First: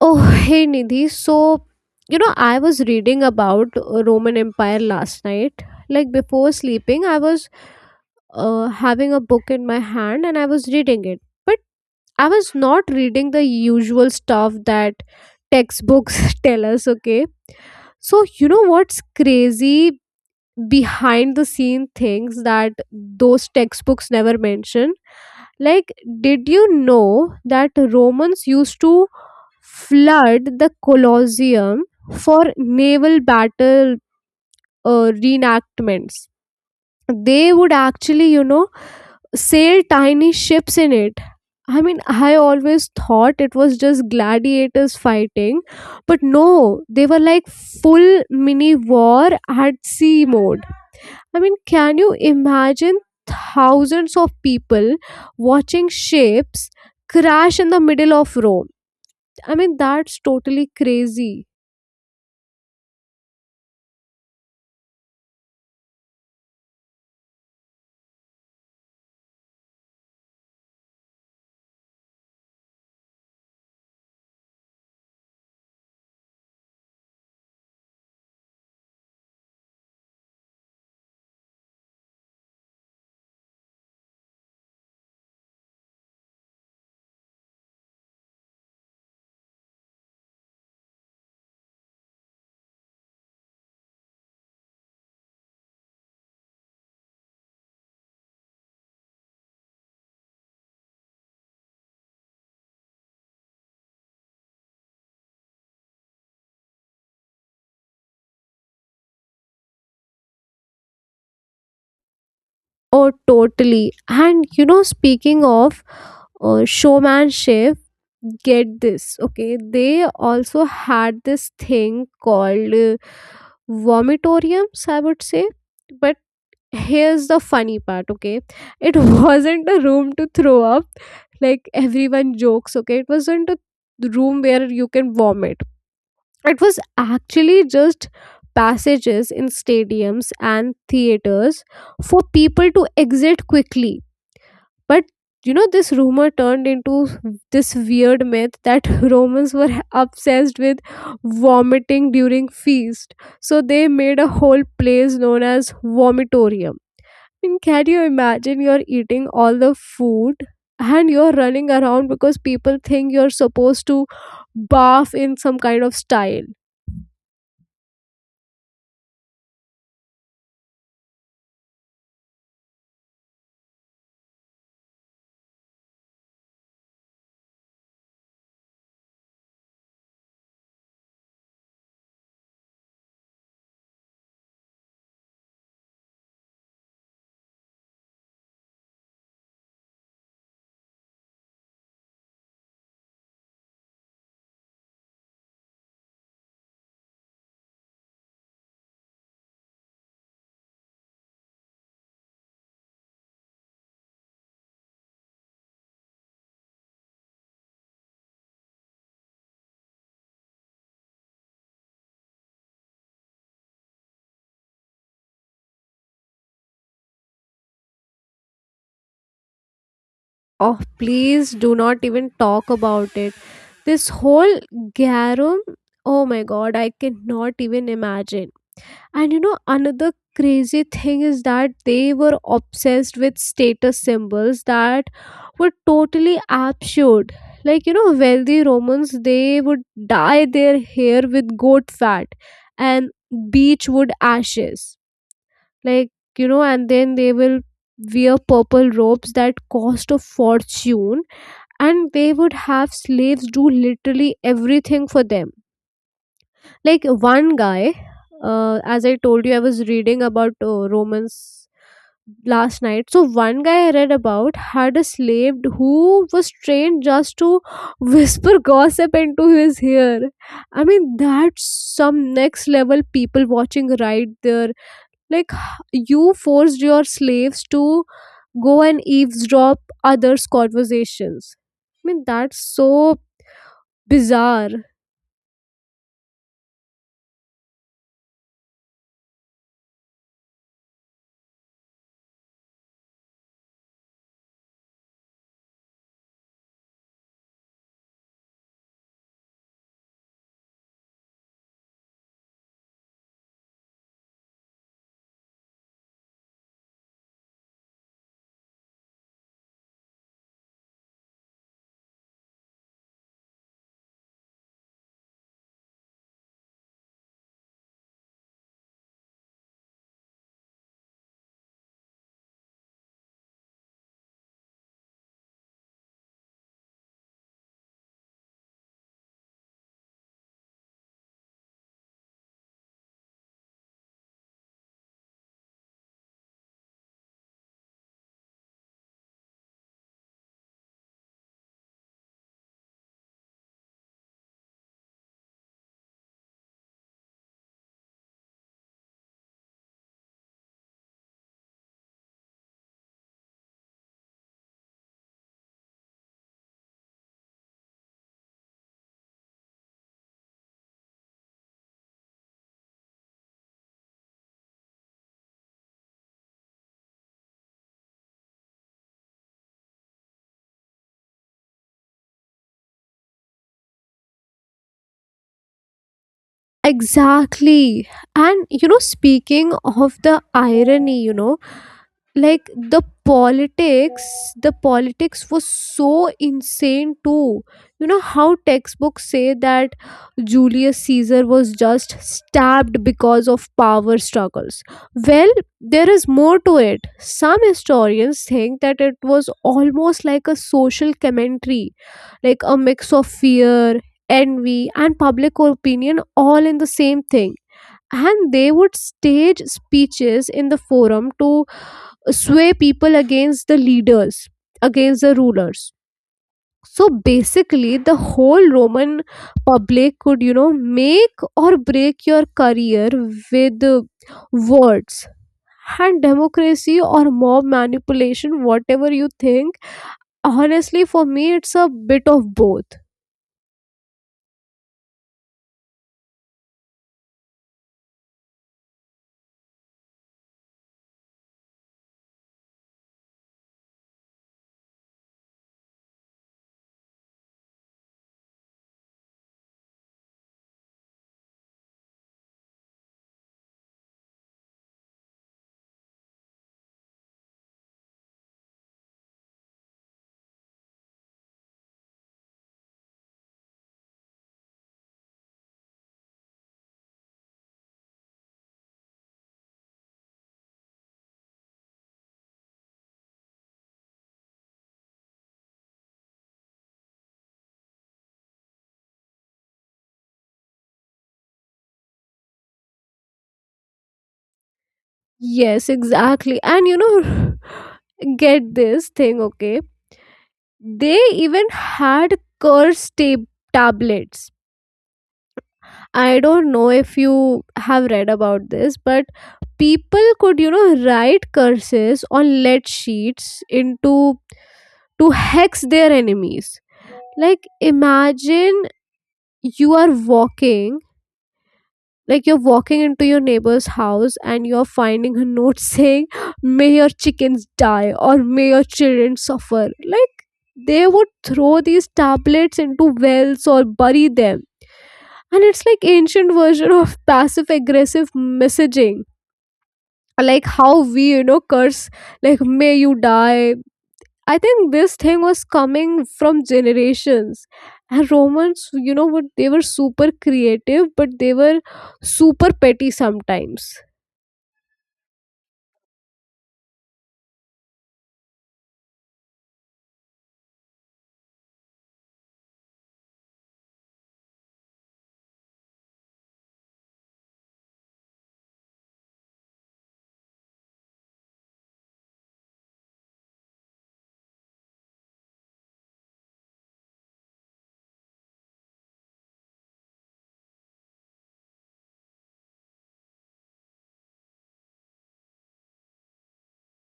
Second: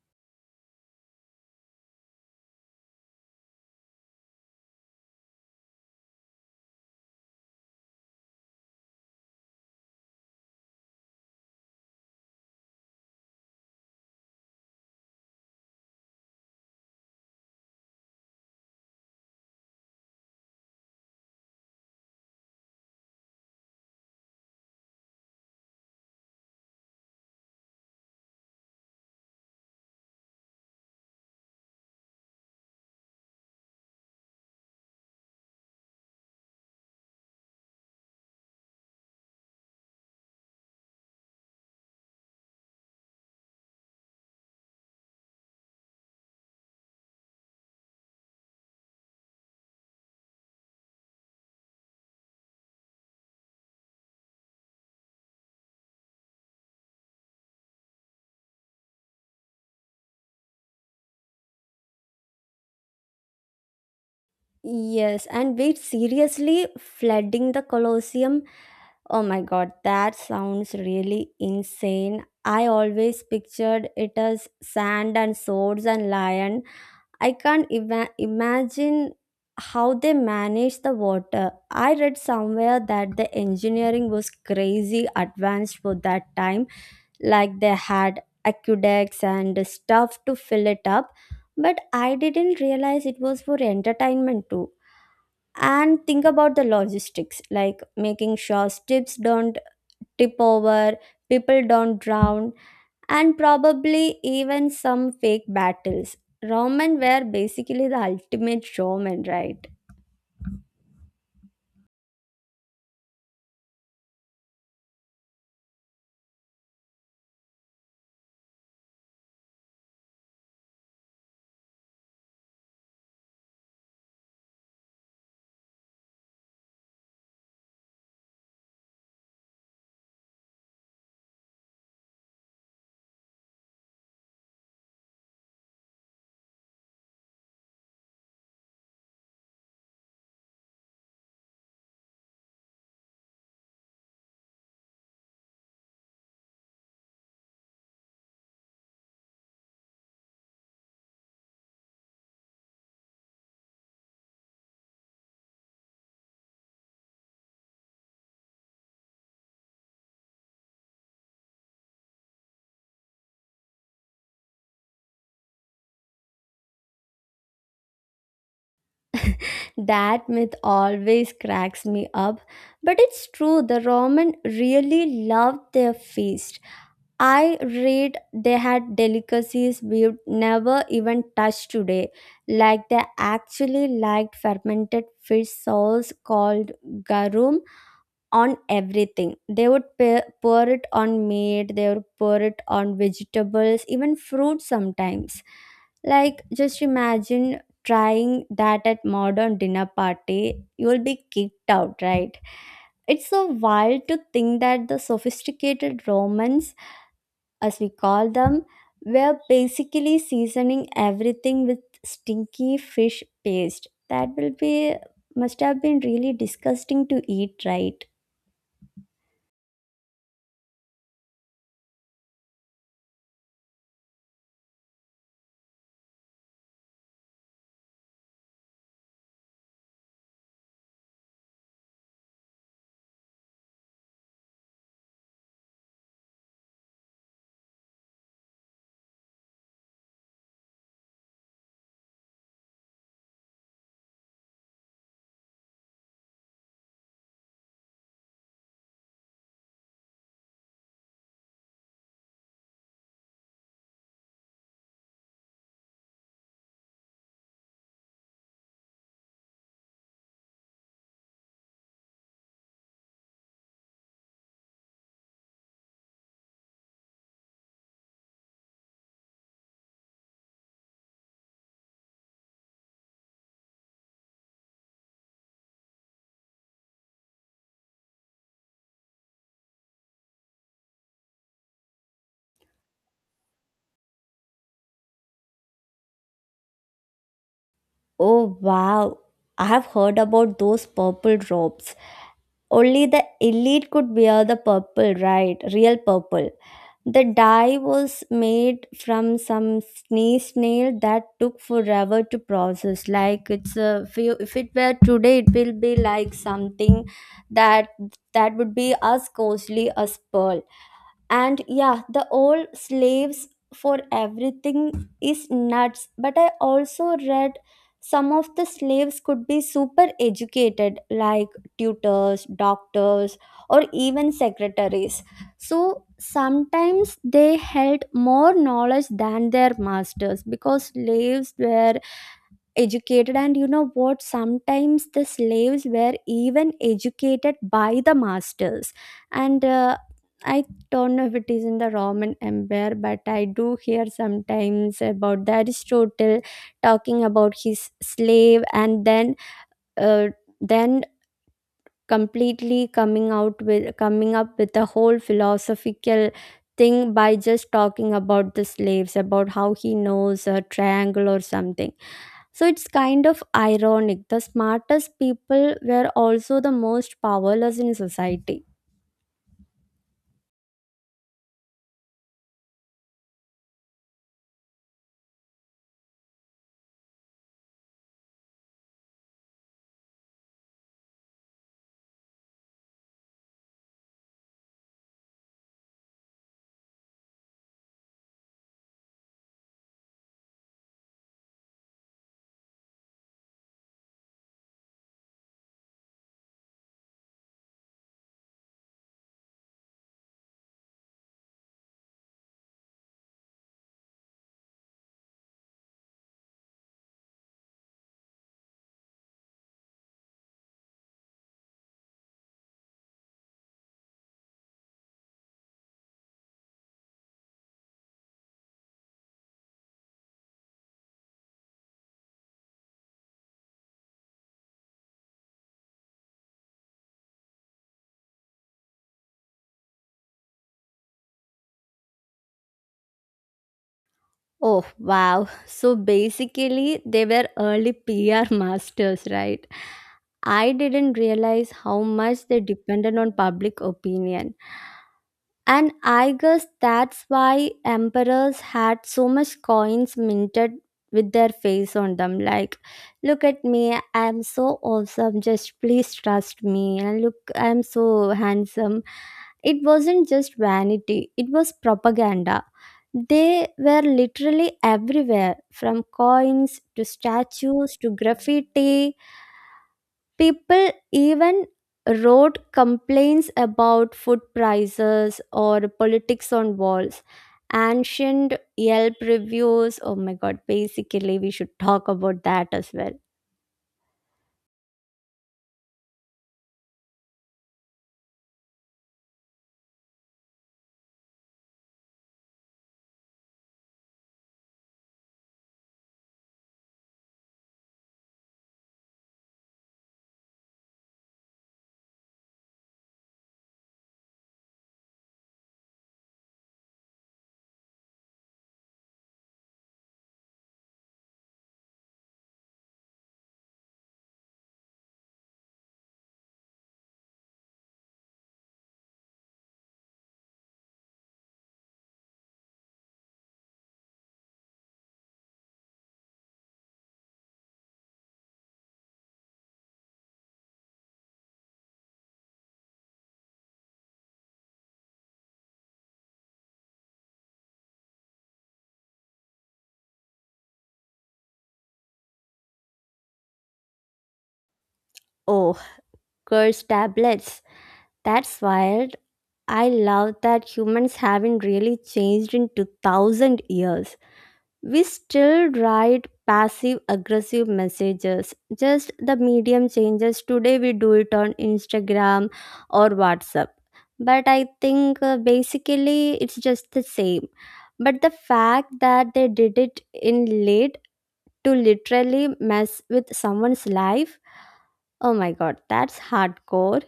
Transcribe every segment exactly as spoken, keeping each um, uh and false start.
Oh, hey Nidhi. So, you know, I was reading about uh, Roman Empire last night. Like before sleeping, I was uh, having a book in my hand and I was reading it. But I was not reading the usual stuff that textbooks tell us, okay? So, you know what's crazy behind the scene things that those textbooks never mention? Like, did you know that Romans used to flood the Colosseum for naval battle uh, reenactments? They would actually, you know, sail tiny ships in it. I mean, I always thought it was just gladiators fighting, but no, they were like full mini war at sea mode. I mean, can you imagine thousands of people watching ships crash in the middle of Rome? I mean, that's totally crazy. Yes, and wait, seriously, flooding the Colosseum? Oh my god, that sounds really insane. I always pictured it as sand and swords and lion. I can't ima- imagine how they manage the water. I read somewhere that the engineering was crazy advanced for that time, like they had aqueducts and stuff to fill it up, but I didn't realize it was for entertainment too, and think about the logistics, like making sure ships don't tip over, people don't drown, and probably even some fake battles. Roman were basically the ultimate showmen, right? Oh, totally. And you know, speaking of uh, showmanship, get this. Okay, they also had this thing called uh, vomitoriums, I would say. But here's the funny part, okay? It wasn't a room to throw up, like everyone jokes, okay? It wasn't a room where you can vomit. It was actually just passages in stadiums and theaters for people to exit quickly, but you know, this rumor turned into this weird myth that Romans were obsessed with vomiting during feast. So they made a whole place known as vomitorium. I mean, can you imagine you're eating all the food and you're running around because people think you're supposed to bath in some kind of style? That myth always cracks me up, but it's true, the roman really loved their feast. I read they had delicacies we've never even touched today, like they actually liked fermented fish sauce called garum on everything. They would pa- pour it on meat, they would pour it on vegetables, even fruit sometimes. Like, just imagine trying that at modern dinner party, you'll be kicked out, right? It's so wild to think that the sophisticated Romans, as we call them, were basically seasoning everything with stinky fish paste. That will be must have been really disgusting to eat, right? Oh, please do not even talk about it. This whole garum, oh my god, I cannot even imagine. And you know, another crazy thing is that they were obsessed with status symbols that were totally absurd. Like, you know, wealthy Romans, they would dye their hair with goat fat and beechwood ashes. Like, you know, and then they will wear purple robes that cost a fortune, and they would have slaves do literally everything for them. Like one guy, uh, as I told you, I was reading about uh, Romans last night. So one guy I read about had a slave who was trained just to whisper gossip into his ear. I mean, that's some next level people watching right there. Like h- you forced your slaves to go and eavesdrop others conversations. I mean, that's so bizarre. Oh wow. I have heard about those purple robes. Only the elite could wear the purple, right? Real purple. The dye was made from some sneeze snail that took forever to process. Like it's a if, if it were today, it will be like something that that would be as costly as pearl. And yeah, the old slaves for everything is nuts, but I also read some of the slaves could be super educated, like tutors, doctors, or even secretaries. So sometimes they held more knowledge than their masters because slaves were educated. And you know what, sometimes the slaves were even educated by the masters. And uh, I don't know if it is in the roman empire, but I do hear sometimes about the aristotle talking about his slave and then uh, then completely coming out with coming up with a whole philosophical thing by just talking about the slaves about how he knows a triangle or something. So it's kind of ironic. The smartest people were also the most powerless in society. Exactly. And you know speaking of the irony, you know like the politics the politics was so insane too. You know how textbooks say that Julius Caesar was just stabbed because of power struggles? Well, there is more to it. Some historians think that it was almost like a social commentary, like a mix of fear, envy, and public opinion all in the same thing. And they would stage speeches in the forum to sway people against the leaders, against the rulers. So basically, the whole Roman public could, you know, make or break your career with uh, words. And democracy or mob manipulation, whatever you think, honestly, for me, it's a bit of both. Oh, wow. So basically, they were early P R masters, right? I didn't realize how much they depended on public opinion. And I guess that's why emperors had so much coins minted with their face on them. Like, look at me, I'm so awesome, just please trust me. And look, I'm so handsome. It wasn't just vanity, it was propaganda. They were literally everywhere, from coins to statues to graffiti. People even wrote complaints about food prices or politics on walls. Ancient Yelp reviews. Oh my god, basically, we should talk about that as well. Yes, exactly. And you know, get this thing, okay? They even had curse tab- tablets. I don't know if you have read about this, but people could, you know, write curses on lead sheets into to hex their enemies. Like imagine you are walking, like you're walking into your neighbor's house and you're finding a note saying, "May your chickens die" or "may your children suffer." Like they would throw these tablets into wells or bury them, and it's like ancient version of passive aggressive messaging, like how we you know curse, like "may you die." I think this thing was coming from generations. And Romans, you know what, they were super creative, but they were super petty sometimes. Oh, cursed tablets. That's wild. I love that humans haven't really changed in two thousand years. We still write passive aggressive messages, just the medium changes. Today we do it on Instagram or WhatsApp. But I think uh, basically it's just the same. But the fact that they did it in late to literally mess with someone's life, oh my god, that's hardcore.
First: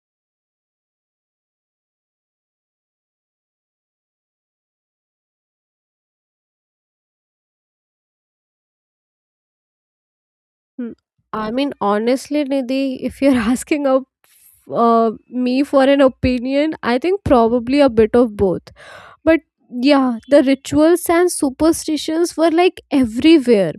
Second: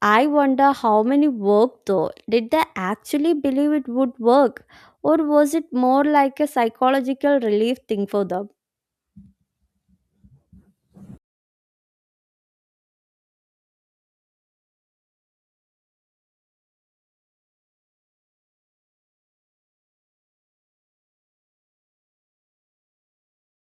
I wonder how many worked though. Did they actually believe it would work? Or was it more like a psychological relief thing for them? Hmm. I mean, honestly, Nidhi, if you're asking a, uh, me for an opinion, I think probably a bit of both. But yeah, the rituals and superstitions were like everywhere.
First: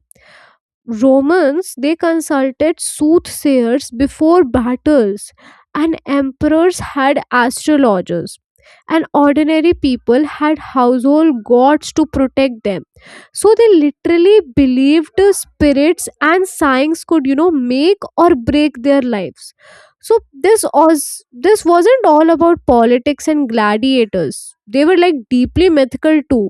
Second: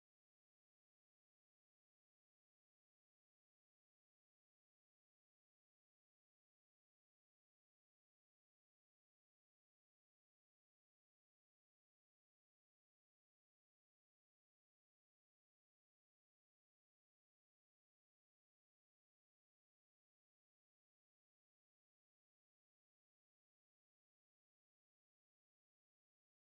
Romans, they consulted soothsayers before battles, and emperors had astrologers, and ordinary people had household gods to protect them. So they literally believed the spirits and signs could, you know make or break their lives. So this was this wasn't all about politics and gladiators. They were like deeply mythical too.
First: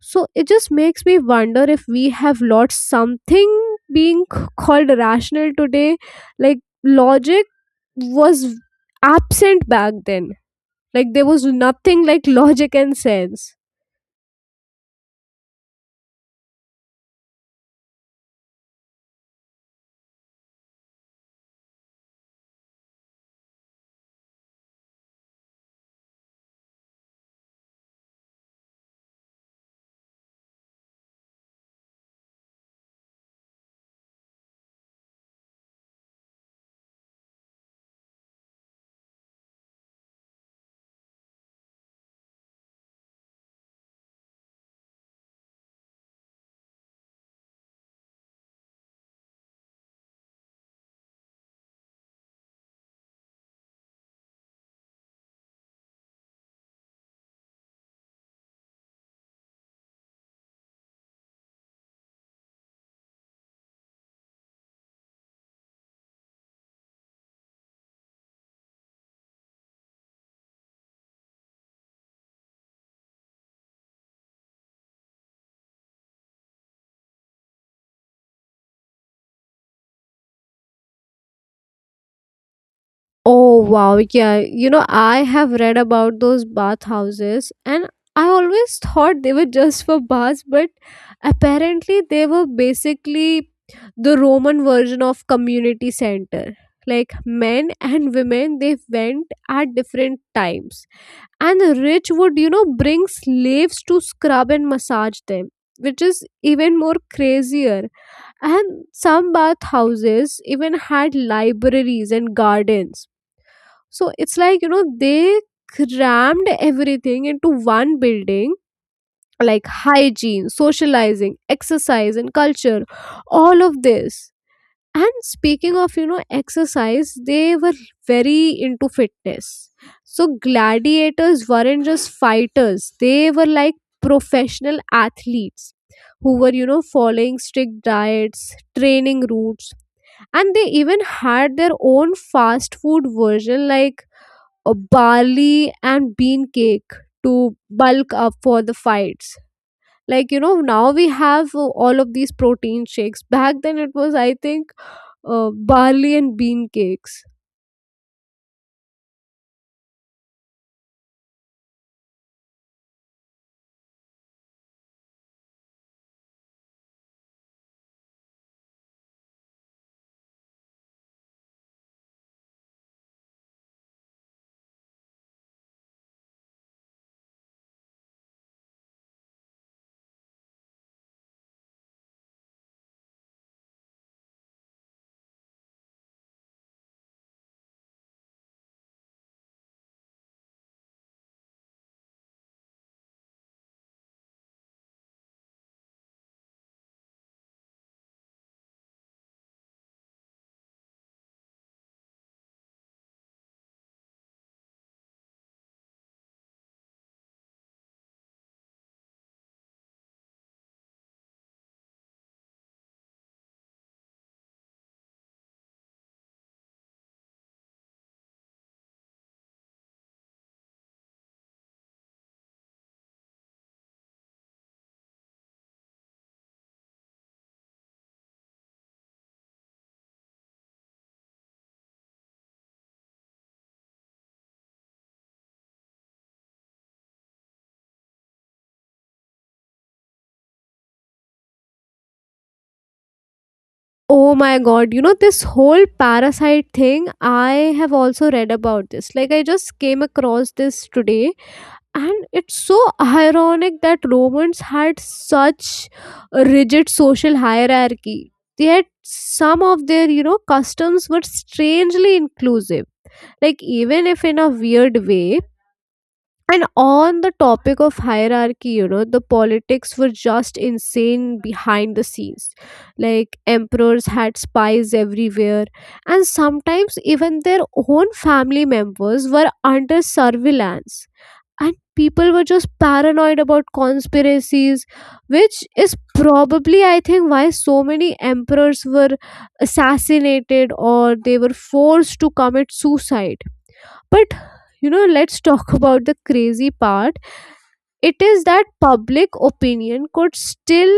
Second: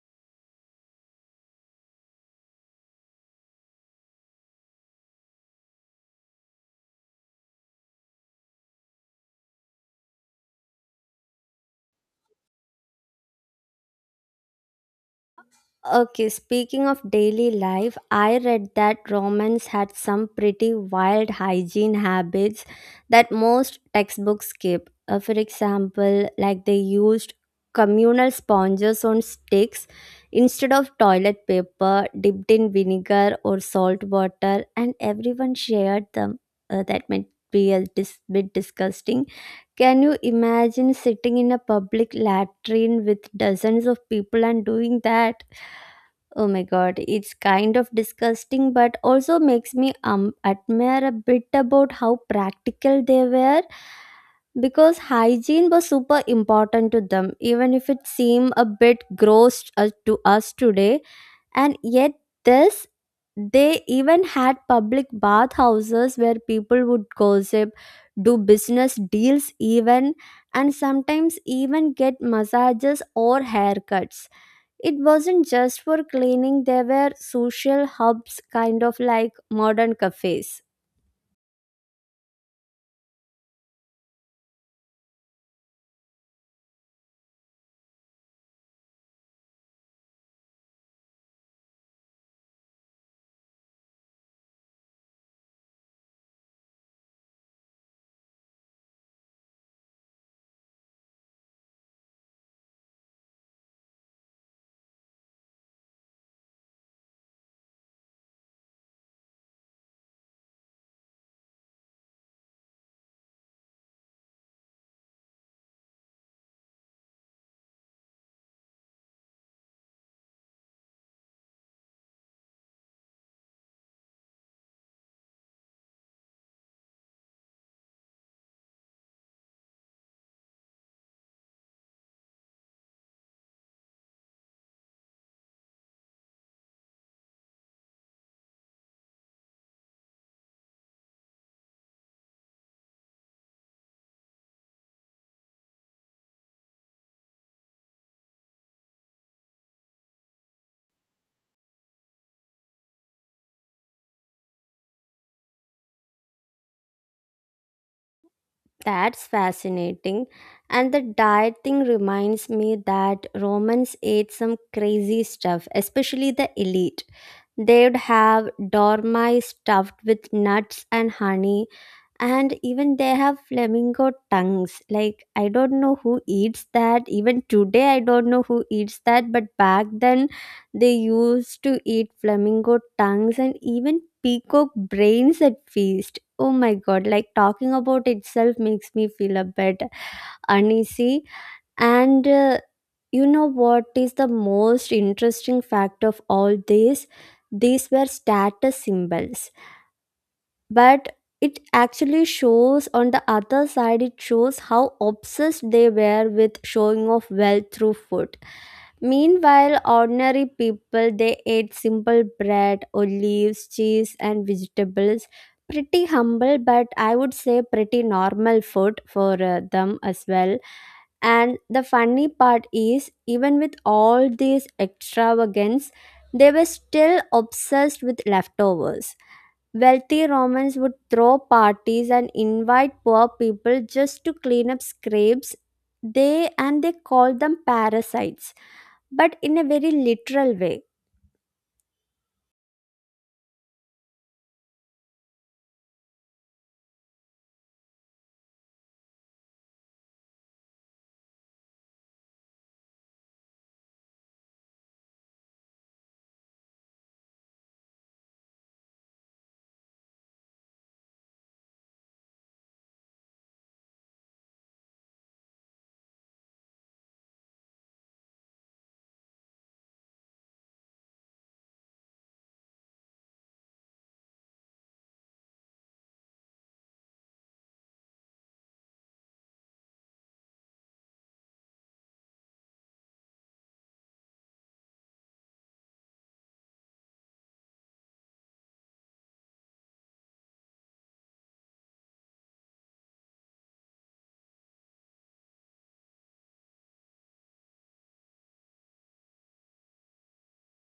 So it just makes me wonder if we have lost something being c- called rational today. Like logic was absent back then. Like there was nothing like logic and sense. Okay, speaking of daily life, I read that Romans had some pretty wild hygiene habits that most textbooks skip. Uh, for example, like they used communal sponges on sticks instead of toilet paper dipped in vinegar or salt water, and everyone shared them. Uh, that might be a dis- bit disgusting. Can you imagine sitting in a public latrine with dozens of people and doing that? Oh my god, it's kind of disgusting, but also makes me um admire a bit about how practical they were, because hygiene was super important to them, even if it seemed a bit gross uh, to us today. And yet, this they even had public bathhouses where people would gossip, do business deals, even, and sometimes even get massages or haircuts. It wasn't just for cleaning, there were social hubs, kind of like modern cafes. Oh wow, yeah. You know, I have read about those bathhouses, and I always thought they were just for baths, but apparently they were basically the Roman version of community center. Like men and women, they went at different times. And the rich would, you know, bring slaves to scrub and massage them, which is even more crazier. And some bathhouses even had libraries and gardens. So it's like, you know, they crammed everything into one building, like hygiene, socializing, exercise, and culture, all of this. And speaking of, you know, exercise, they were very into fitness. So gladiators weren't just fighters, they were like professional athletes who were, you know, following strict diets, training routes, and they even had their own fast food version, like uh, barley and bean cake to bulk up for the fights. Like you know, now we have uh, all of these protein shakes. Back then it was, I think, uh, barley and bean cakes. That's fascinating. And the diet thing reminds me that Romans ate some crazy stuff, especially the elite. They'd have dormice stuffed with nuts and honey, and even they have flamingo tongues. Like I don't know who eats that even today, I don't know who eats that, but back then they used to eat flamingo tongues and even peacock brains at feast. Oh my god, like talking about itself makes me feel a bit uneasy. And uh, you know what is the most interesting fact of all this, these were status symbols, but it actually shows, on the other side, it shows how obsessed they were with showing off wealth through food. Meanwhile, ordinary people they ate simple bread, olives, cheese, and vegetables. Pretty humble, but I would say pretty normal food for uh, them as well. And the funny part is, even with all these extravagance, they were still obsessed with leftovers. Wealthy Romans would throw parties and invite poor people just to clean up scrapes. They, and they called them parasites, but in a very literal way. Oh my god, you know, this whole parasite thing, I have also read about this, like I just came across this today, and it's so ironic that Romans had such a rigid social hierarchy, yet some of their, you know customs were strangely inclusive, like even if in a weird way. And on the topic of hierarchy, you know, the politics were just insane behind the scenes. Like emperors had spies everywhere, and sometimes even their own family members were under surveillance, and people were just paranoid about conspiracies, which is probably, I think, why so many emperors were assassinated or they were forced to commit suicide. But you know, let's talk about the crazy part. It is that public opinion could still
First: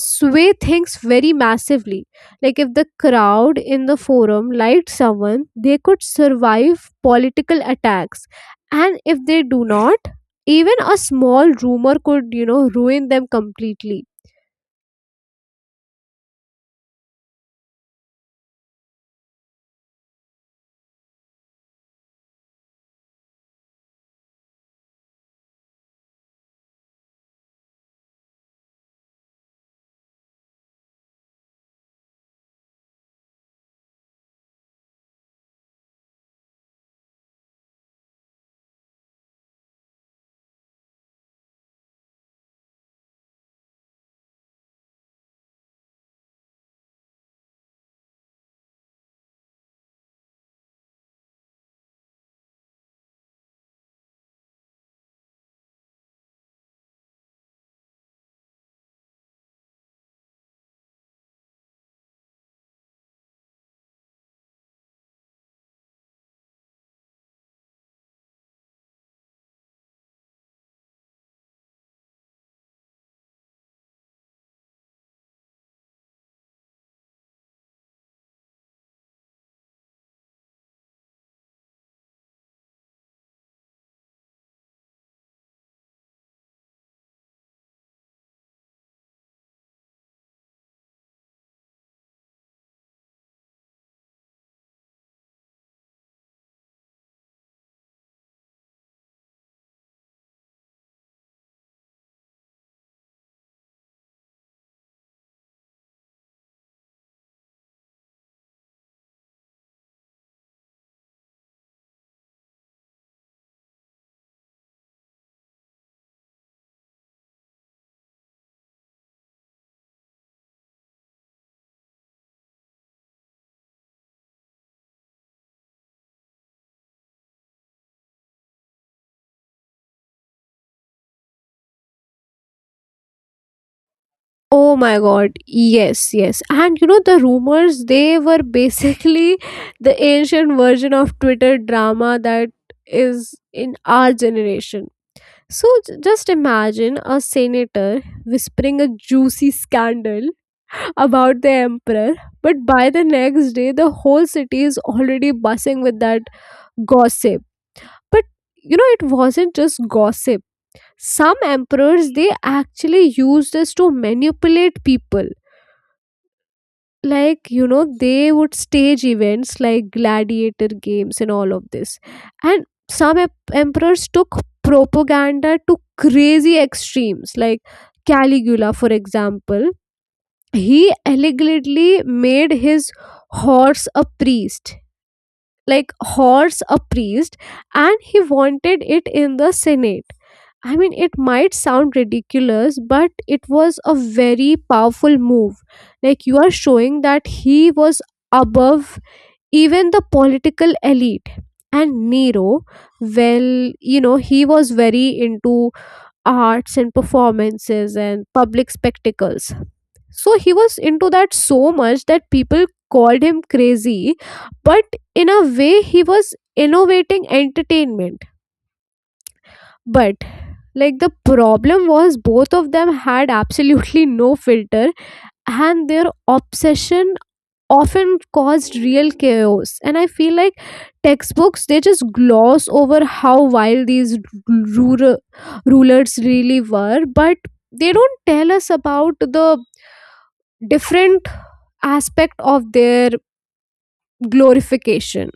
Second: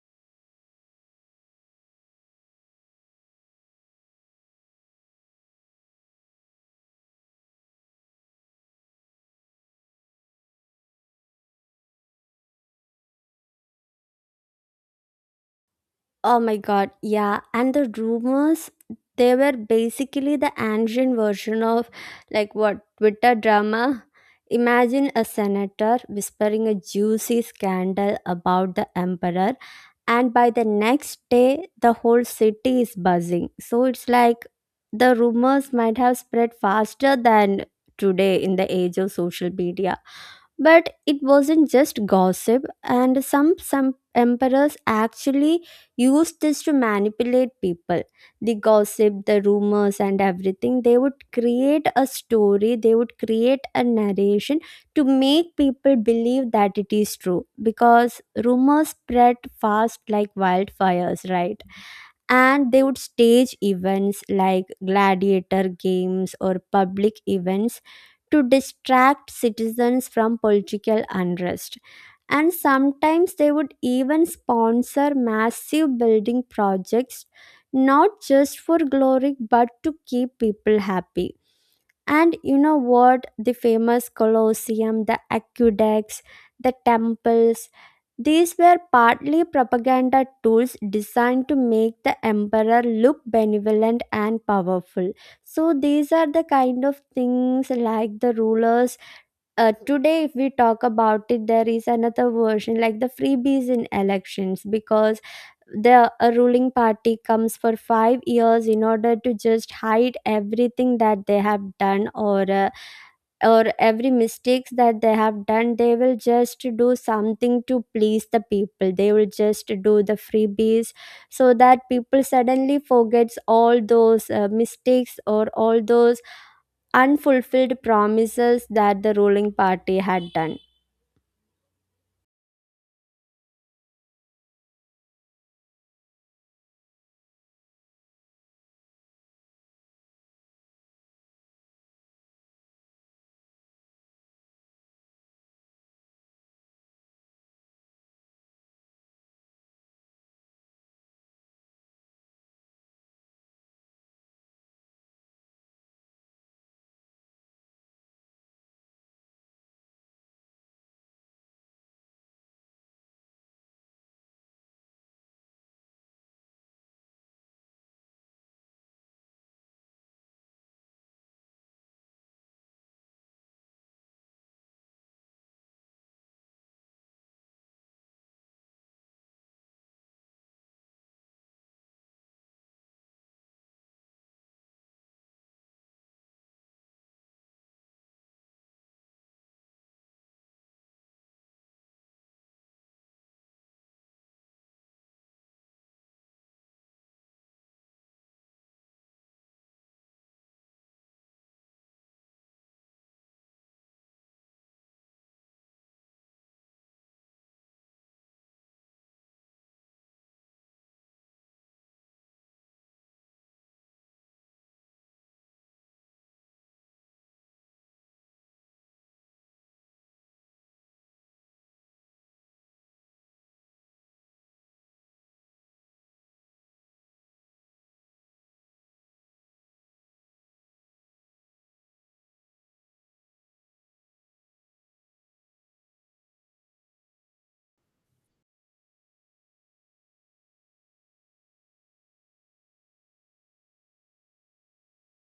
sway things very massively. Like if the crowd in the forum liked someone, they could survive political attacks, and if they do not, even a small rumor could, you know ruin them completely. Oh my god, yeah. And the rumors, they were basically the ancient version of like what Twitter drama. Imagine a senator whispering a juicy scandal about the emperor, and by the next day, the whole city is buzzing. So it's like the rumors might have spread faster than today in the age of social media. But it wasn't just gossip, and some, some emperors actually used this to manipulate people. The gossip, the rumors, and everything. They would create a story, they would create a narration to make people believe that it is true, because rumors spread fast like wildfires, right? And they would stage events like gladiator games or public events to distract citizens from political unrest. And sometimes they would even sponsor massive building projects, not just for glory but to keep people happy. And you know what? The famous Colosseum, the aqueducts, the temples, these were partly propaganda tools designed to make the emperor look benevolent and powerful. So, these are the kind of things like the rulers. Uh, today, if we talk about it, there is another version like the freebies in elections, because the uh, ruling party comes for five years in order to just hide everything that they have done, or uh, or every mistakes that they have done, they will just do something to please the people, they will just do the freebies so that people suddenly forgets all those uh, mistakes or all those unfulfilled promises that the ruling party had done. Oh my god, yes, yes. And you know, the rumors, they were basically the ancient version of Twitter drama that is in our generation. So j- just imagine a senator whispering a juicy scandal about the emperor, but by the next day, the whole city is already buzzing with that gossip. But you know, it wasn't just gossip. Some emperors, they actually used this to manipulate people. Like you know they would stage events like gladiator games and all of this. And some ep- emperors took propaganda to crazy extremes, like Caligula for example. He allegedly made his horse a priest, like horse a priest, and he wanted it in the Senate. I mean, it might sound ridiculous, but it was a very powerful move. Like, you are showing that he was above even the political elite. And Nero, well, you know, he was very into arts and performances and public spectacles. So he was into that so much that people called him crazy, but in a way, he was innovating entertainment. But like the problem was both of them had absolutely no filter, and their obsession often caused real chaos. And I feel like textbooks, they just gloss over how wild these rural rulers really were, but they don't tell us about the different aspect of their glorification.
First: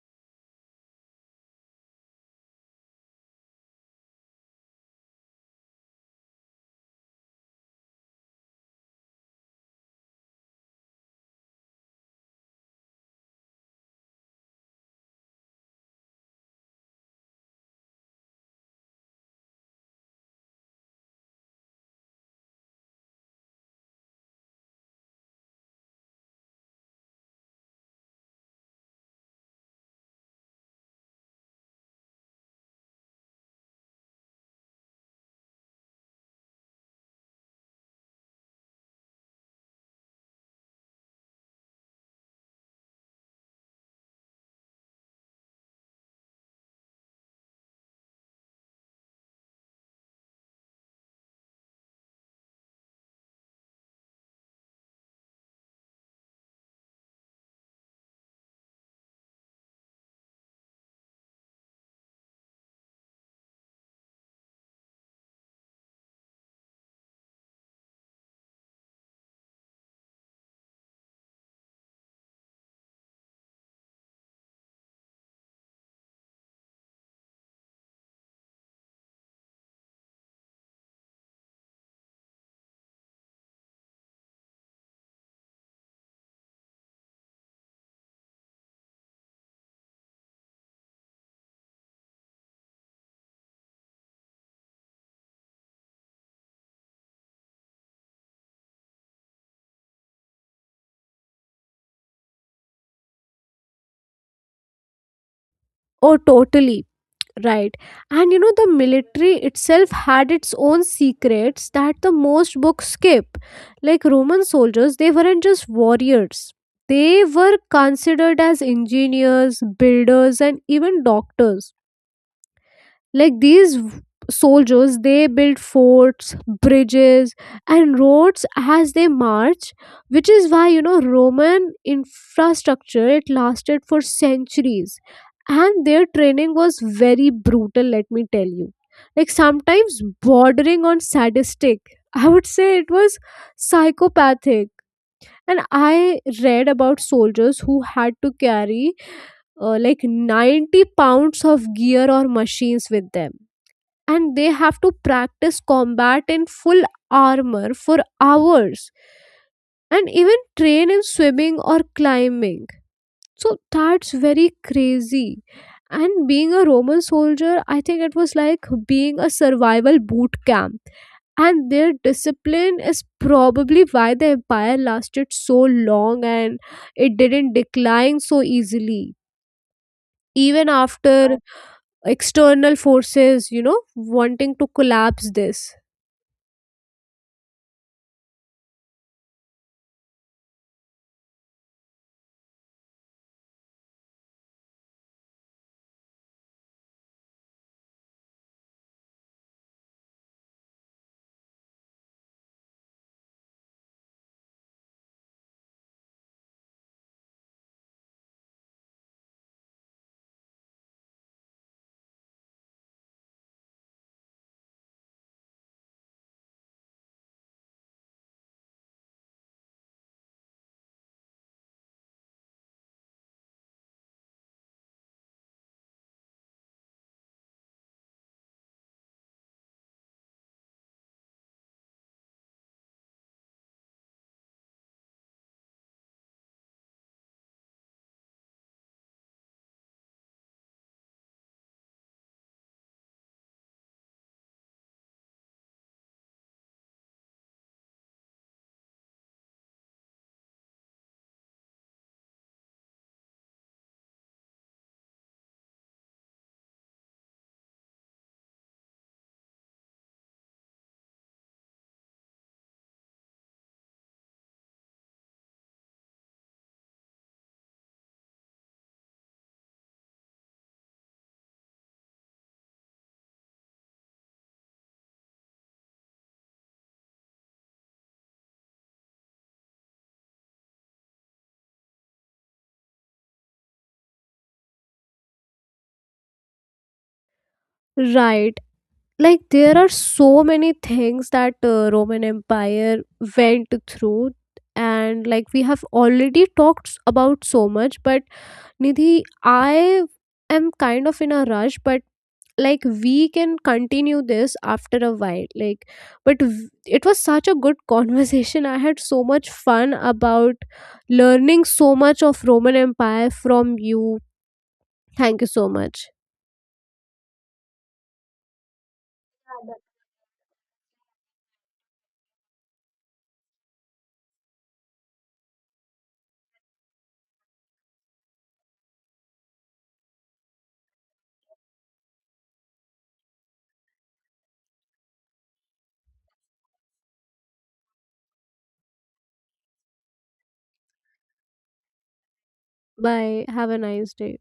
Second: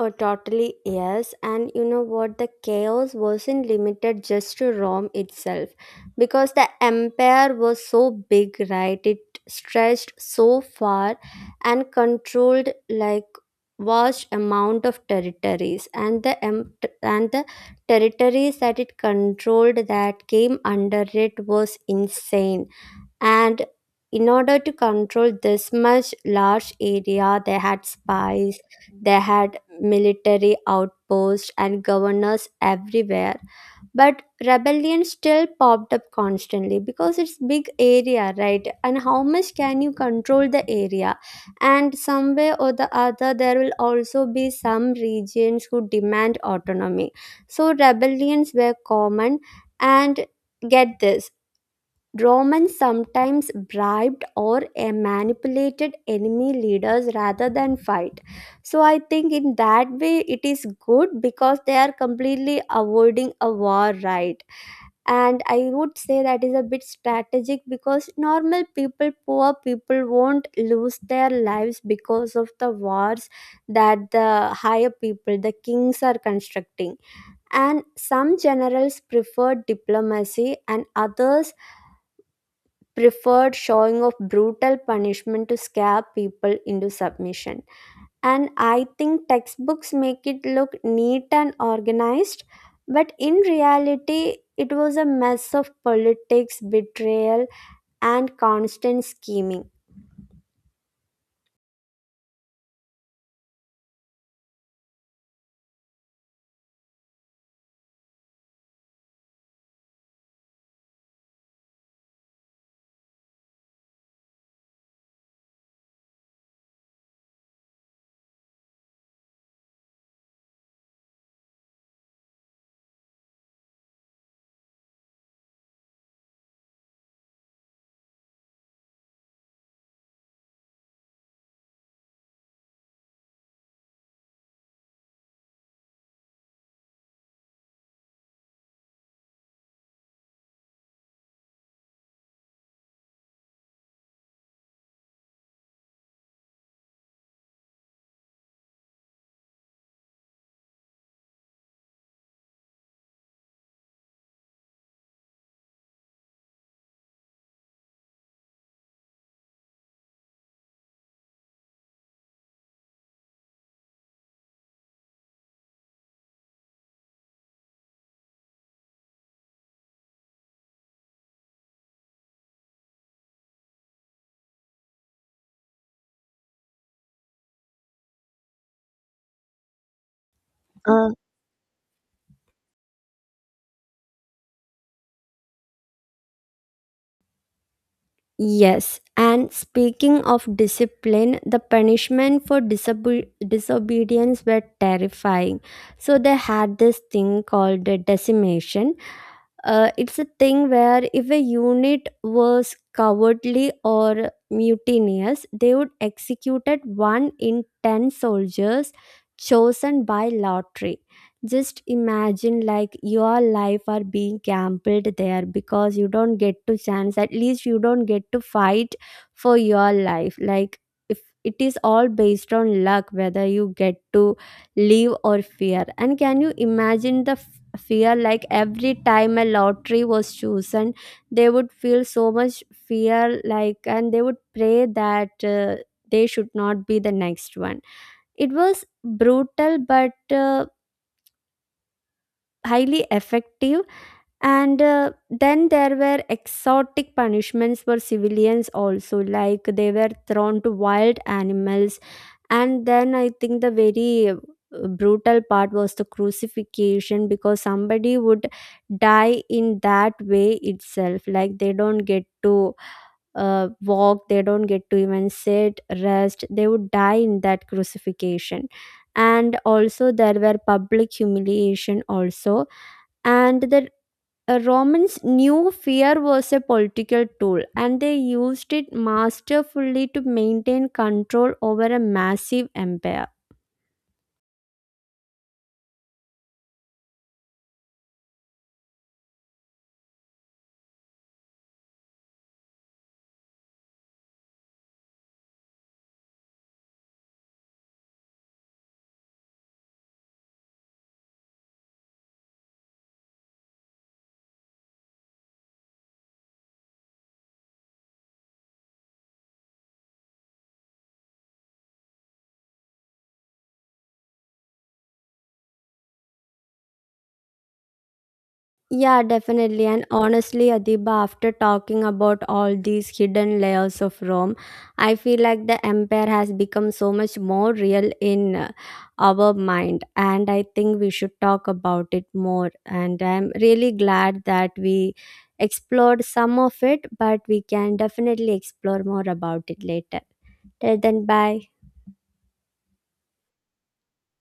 Oh, totally yes. And you know what? The chaos wasn't limited just to Rome itself, because the empire was so big, right? It stretched so far and controlled like vast amount of territories, and the em- and the territories that it controlled that came under it was insane. And in order to control this much large area, they had spies, they had military outposts and governors everywhere, but rebellion still popped up constantly, because it's big area, right, and how much can you control the area. And some way or the other, there will also be some regions who demand autonomy, so rebellions were common. And get this, Romans sometimes bribed or eh, manipulated enemy leaders rather than fight. So I think in that way it is good, because they are completely avoiding a war, right? And I would say that is a bit strategic, because normal people, poor people won't lose their lives because of the wars that the higher people, the kings, are constructing. And some generals preferred diplomacy, and others preferred showing of brutal punishment to scare people into submission. And I think textbooks make it look neat and organized, but in reality, it was a mess of politics, betrayal, and constant scheming. Oh totally. Right. And you know, the military itself had its own secrets that the most books skip. Like Roman soldiers, they weren't just warriors, they were considered as engineers, builders, and even doctors. Like these v- soldiers, they built forts, bridges, and roads as they march, which is why, you know, Roman infrastructure, it lasted for centuries. And their training was very brutal, let me tell you. Like sometimes bordering on sadistic, I would say it was psychopathic. And I read about soldiers who had to carry uh, like ninety pounds of gear or machines with them, and they have to practice combat in full armor for hours and even train in swimming or climbing. So that's very crazy. And being a Roman soldier, I think it was like being a survival boot camp. And their discipline is probably why the empire lasted so long and it didn't decline so easily, even Uh, after external forces, you know, wanting to collapse this. yes, and speaking of discipline, the punishment for disobe- disobedience were terrifying. So they had this thing called the decimation. Uh, it's a thing where if a unit was cowardly or mutinous, they would execute at one in ten soldiers chosen by lottery. Just imagine like your life are being gambled there, because you don't get to chance. At least you don't get to fight for your life. Like if it is all based on luck, whether you get to live or fear. And can you imagine the fear, like every time a lottery was chosen they would feel so much fear, like, and they would pray that uh, they should not be the next one. It was brutal, but uh, highly effective. And uh, then there were exotic punishments for civilians also, like they were thrown to wild animals. And then I think the very uh, brutal part was the crucifixion, because somebody would die in that way itself. Like they don't get to uh, walk, they don't get to even sit, rest, they would die in that crucifixion. And also, there were public humiliation, also. And the uh, Romans knew fear was a political tool, and they used it masterfully to maintain control over a massive empire. Right. Like there are so many things that uh, Roman Empire went through, and like we have already talked s- about so much, but Nidhi, I am kind of in a rush, but like we can continue this after a while. Like but v- it was such a good conversation. I had so much fun about learning so much of Roman Empire from you. Thank you so much. Yeah, definitely. And honestly, Adiba, after talking about all these hidden layers of Rome, I feel like the empire has become so much more real in uh, our mind. And I think we should talk about it more. And I'm really glad that we explored some of it, but we can definitely explore more about it later. Till then, bye. Bye, have a nice day.